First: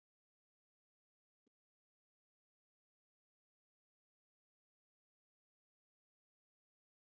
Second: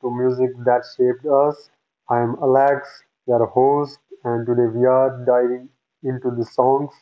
to Music That Shaped Us. I am Alex, your host, and today we are diving into the songs,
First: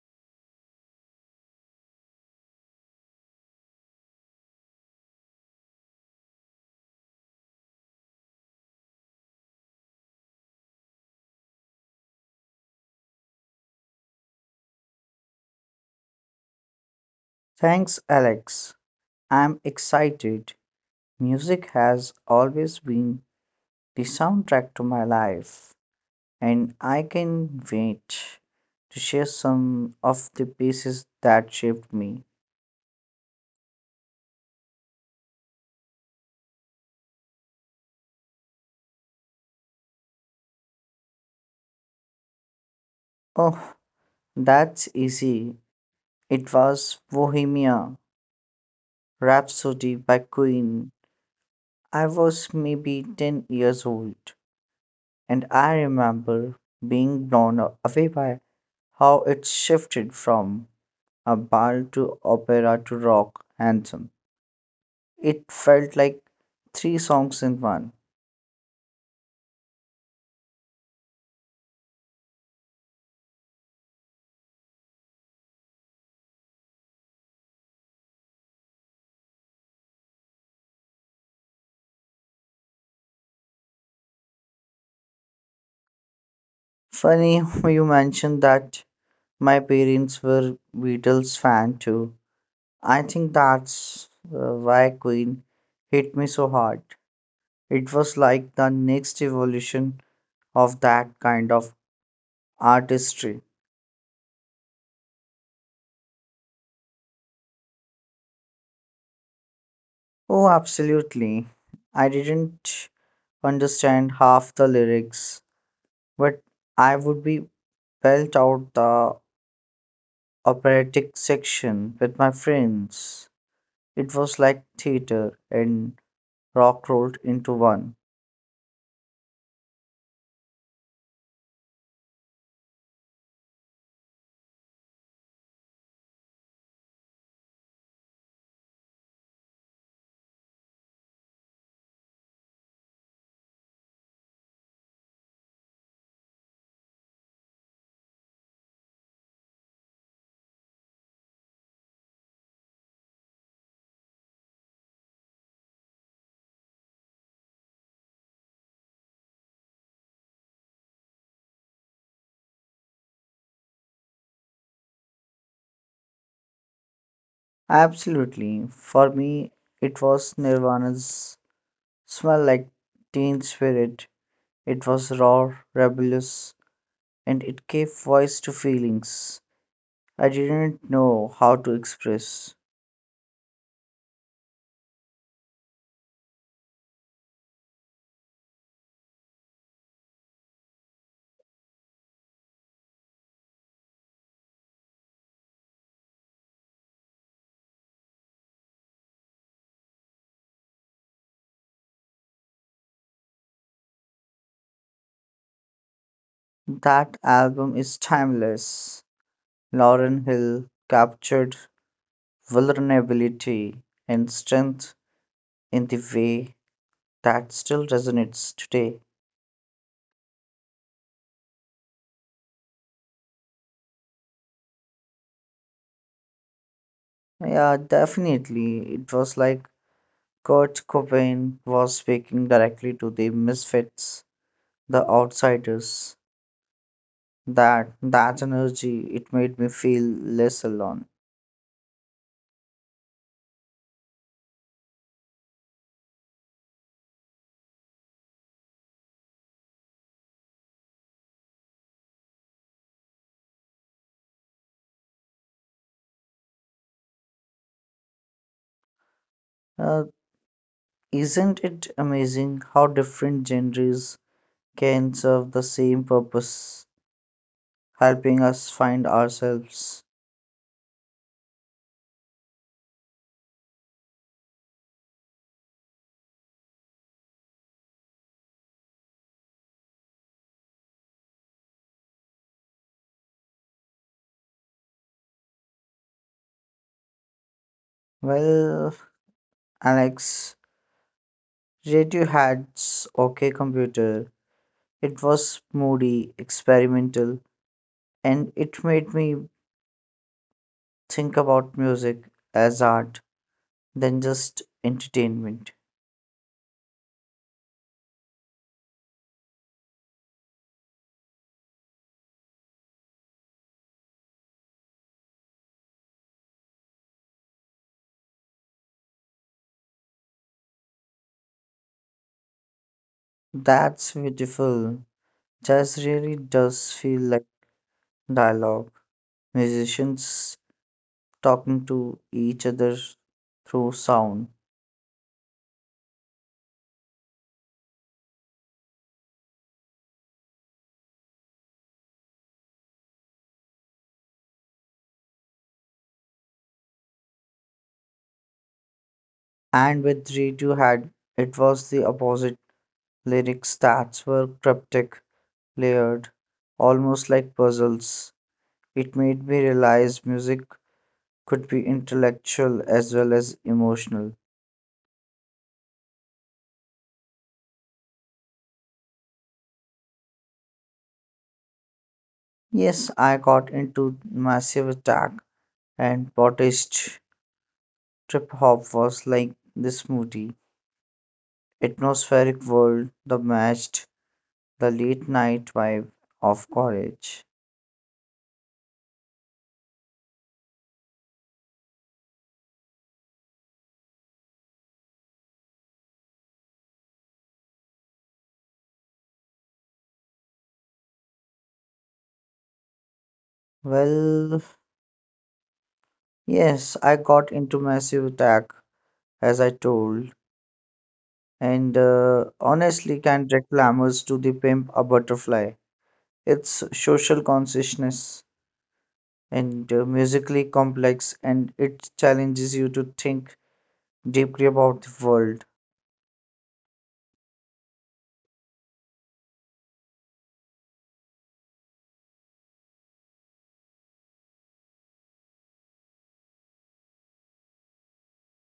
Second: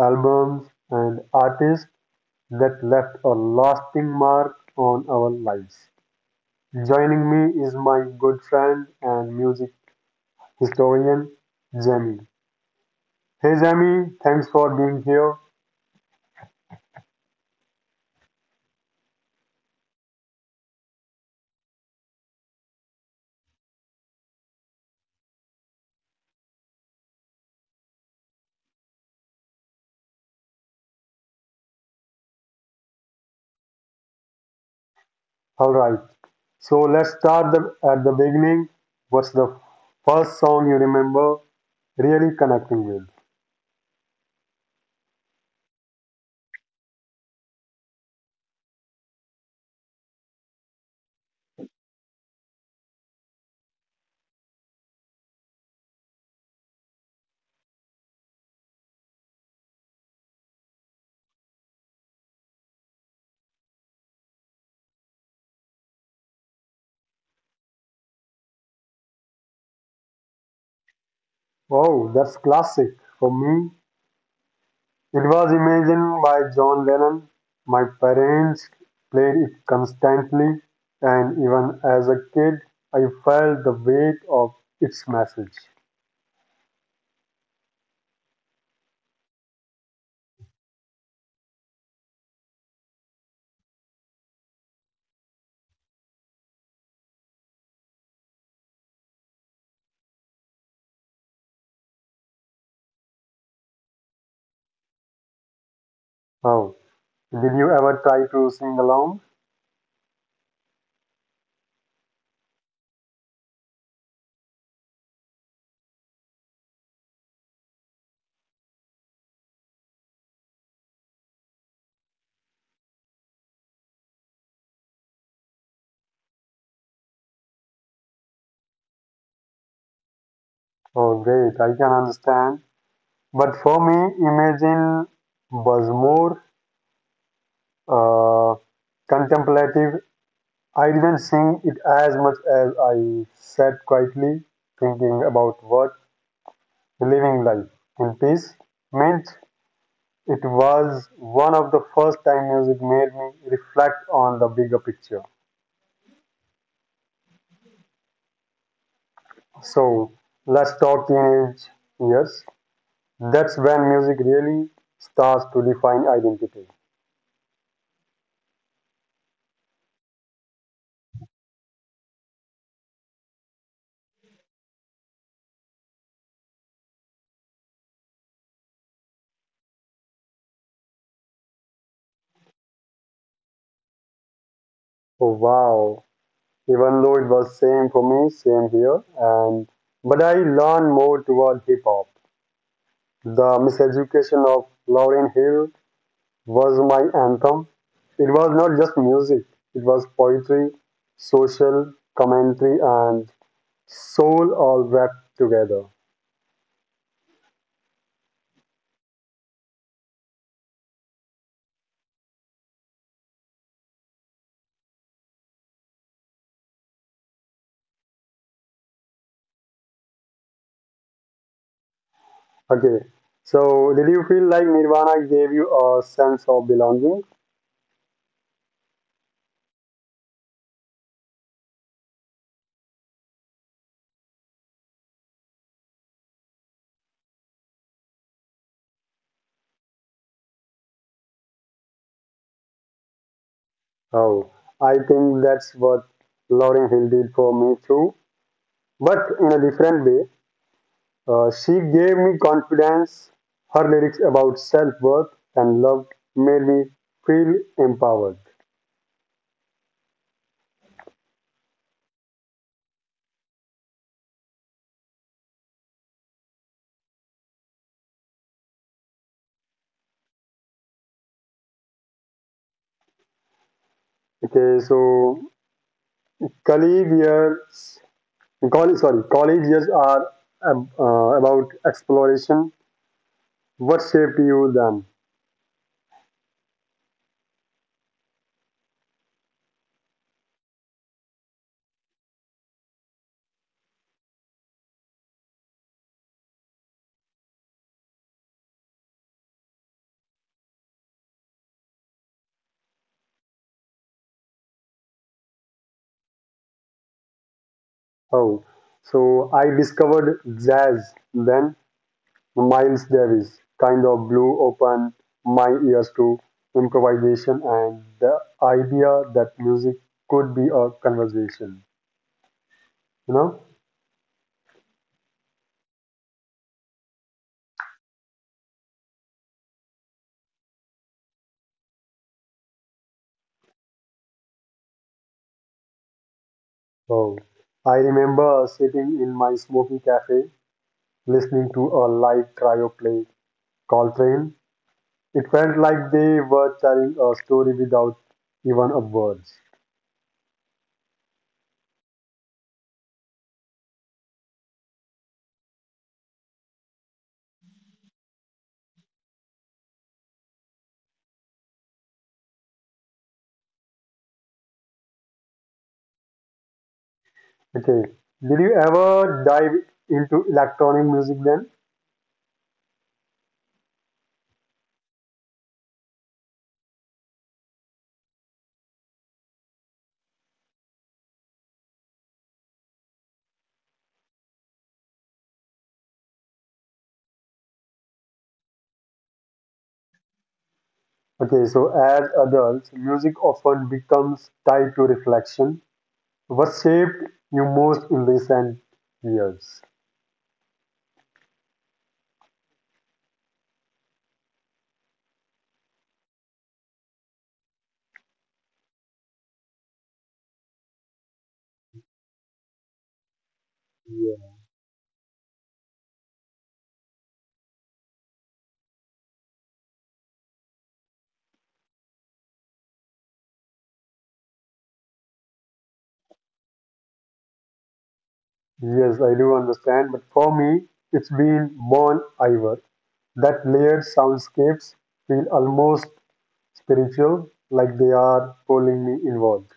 albums, and artists that left a lasting mark on our lives. Joining me is my good friend and music historian, Jamie. Hey, Jamie, thanks for being here. Thanks, Alex. I'm excited. Music has always been the soundtrack to my life, and I can wait to share some of the pieces that shaped me. All right, so at the beginning. What's the first song you remember really connecting with? Oh, that's easy. It was Bohemia Rhapsody by Queen. I was maybe 10 years old, and I remember being blown away by how it shifted from a ballad to opera to rock anthem. It felt like three songs in one. Oh, that's classic. For me, it was Imagine by John Lennon. My parents played it constantly, and even as a kid, I felt the weight of its message. Funny you mentioned that my parents were Beatles fan too. I think that's why Queen hit me so hard. It was like the next evolution of that kind of artistry. Oh, did you ever try to sing along? Oh, absolutely. I didn't understand half the lyrics, but I would be belt out the operatic section with my friends. It was like theater and rock rolled into one. Oh, great, I can understand. But for me, Imagine was more uh, contemplative. I didn't sing it as much as I sat quietly thinking about what Living Life in Peace meant. It was one of the first time music made me reflect on the bigger picture. So let's talk teenage years. That's when music really starts to define identity. Absolutely. For me, it was Nirvana's smell like teen spirit. It was raw, rebellious, and it gave voice to feelings I didn't know how to express. Oh wow. Even though it was same for me, same here and but I learned more toward hip hop. The miseducation of Lauryn Hill was my anthem. It was not just music, it was poetry, social commentary, and soul all wrapped together. That album is timeless. Lauren Hill captured vulnerability and strength in the way that still resonates today. Okay, so did you feel like Nirvana gave you a sense of belonging? Yeah, definitely. It was like Kurt Cobain was speaking directly to the misfits, the outsiders. That energy, it made me feel less alone. Oh, I think that's what Lauryn Hill did for me too, but in a different way. She gave me confidence. Her lyrics about self worth and love made me feel empowered. Uh, isn't it amazing how different genres can serve the same purpose, helping us find ourselves? Okay, so College years, college years are about exploration. What shaped you then? Well, Alex, Radiohead's OK Computer, it was moody, experimental, and it made me think about music as art than just entertainment. Oh, so I discovered jazz then. Miles Davis kind of blew open my ears to improvisation and the idea that music could be a conversation. You know? That's beautiful. Jazz really does feel like dialogue, musicians talking to each other through sound. Oh, I remember sitting in my smoky cafe listening to a live trio play Coltrane. It felt like they were telling a story without even a words. And with Radiohead, it was the opposite. Lyrics that were cryptic, layered, almost like puzzles. It made me realize music could be intellectual as well as emotional. Okay. Did you ever dive into electronic music then? Yes, I got into massive attack and protest. Trip hop was like this Moody, Atmospheric world that matched the late night vibe of college. Okay, so as adults, music often becomes tied to reflection. What shaped you most in recent years? Well, yes, I got into massive attack as I told, and honestly can't Yeah. reclammers to the pimp a butterfly. It's social consciousness and musically complex, and it challenges you to think deeply about the world. Yes, I do understand, but for me, it's been Bon Iver. That layered soundscapes feel almost spiritual, like they are pulling me inward.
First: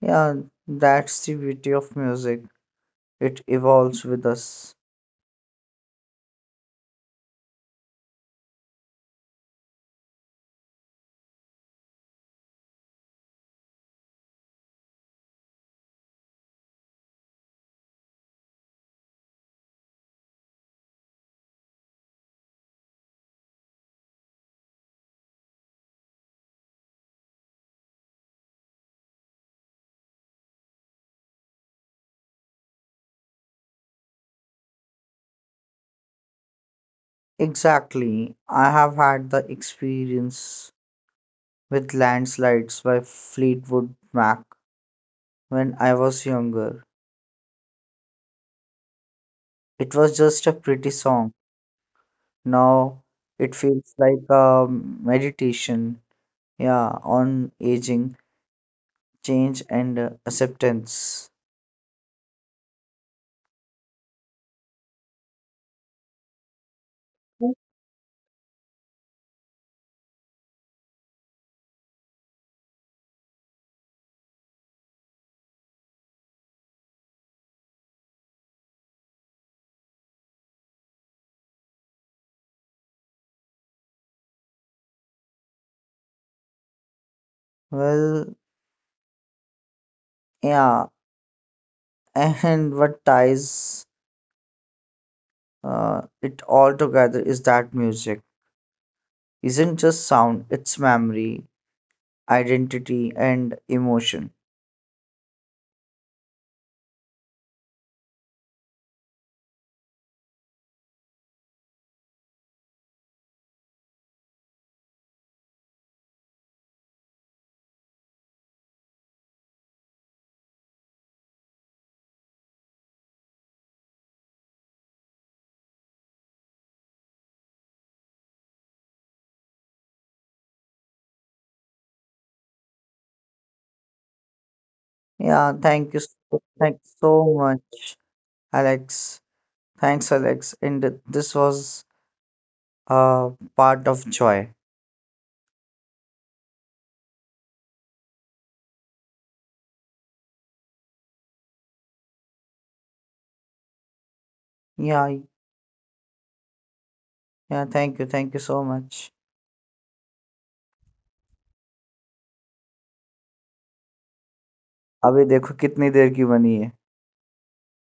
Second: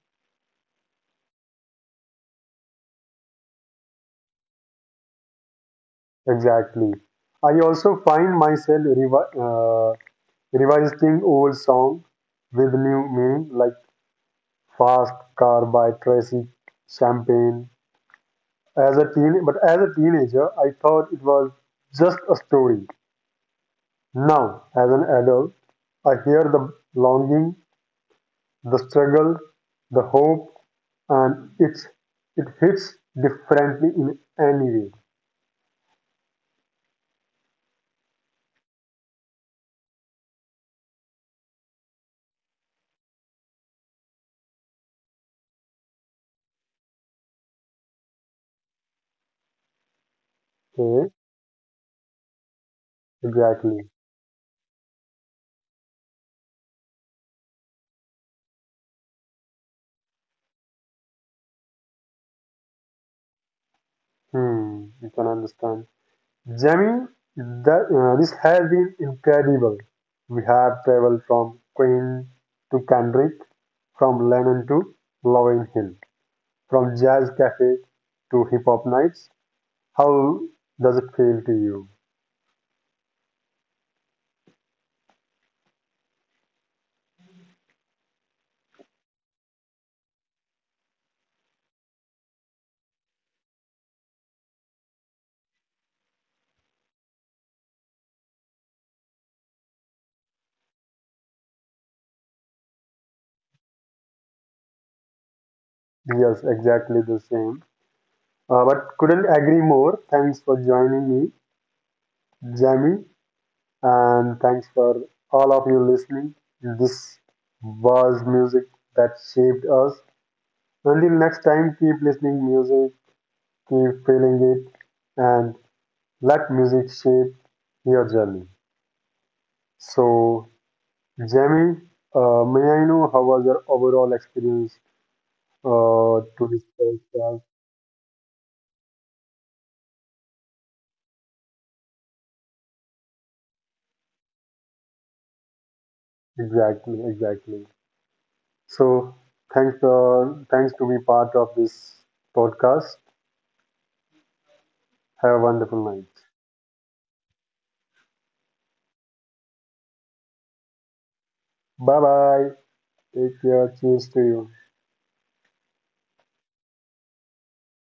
Yeah, that's the beauty of music. It evolves with us. Exactly. I also find myself revisiting old song with new meaning, like "Fast Car" by Tracy Champagne. As a teenager, I thought it was just a story. Now, as an adult, I hear the longing, the struggle, the hope, and it hits differently in any way. Exactly. I have had the experience with Landslides by Fleetwood Mac when I was younger. It was just a pretty Okay, song. Now it exactly. feels like a meditation, yeah, on aging, change, and acceptance. Hmm, you can understand. Jamie, this has been incredible. We have traveled from Queen to Kendrick, from Lennon to Lauryn Hill, from jazz cafe to hip hop nights. How does it feel to you? Well, yeah, and what ties it all together is that music isn't just sound, it's memory, identity, and emotion. Yes, exactly the same. But couldn't agree more. Thanks for joining me, Jamie, and thanks for all of you listening. This was music that shaped us. Until next time, keep listening music, keep feeling it, and let music shape your journey. So, Jamie, may I know how was your overall experience Yeah, thank you. To So, this thanks so podcast? much, Alex. Thanks, Alex. And this was uh, part of joy. Exactly, exactly. So, thanks to be part of this podcast. Yeah, Have a wonderful night. yeah, thank you. Thank you so much. Bye bye. Take care. Cheers to you. अभी देखो कितनी देर की बनी है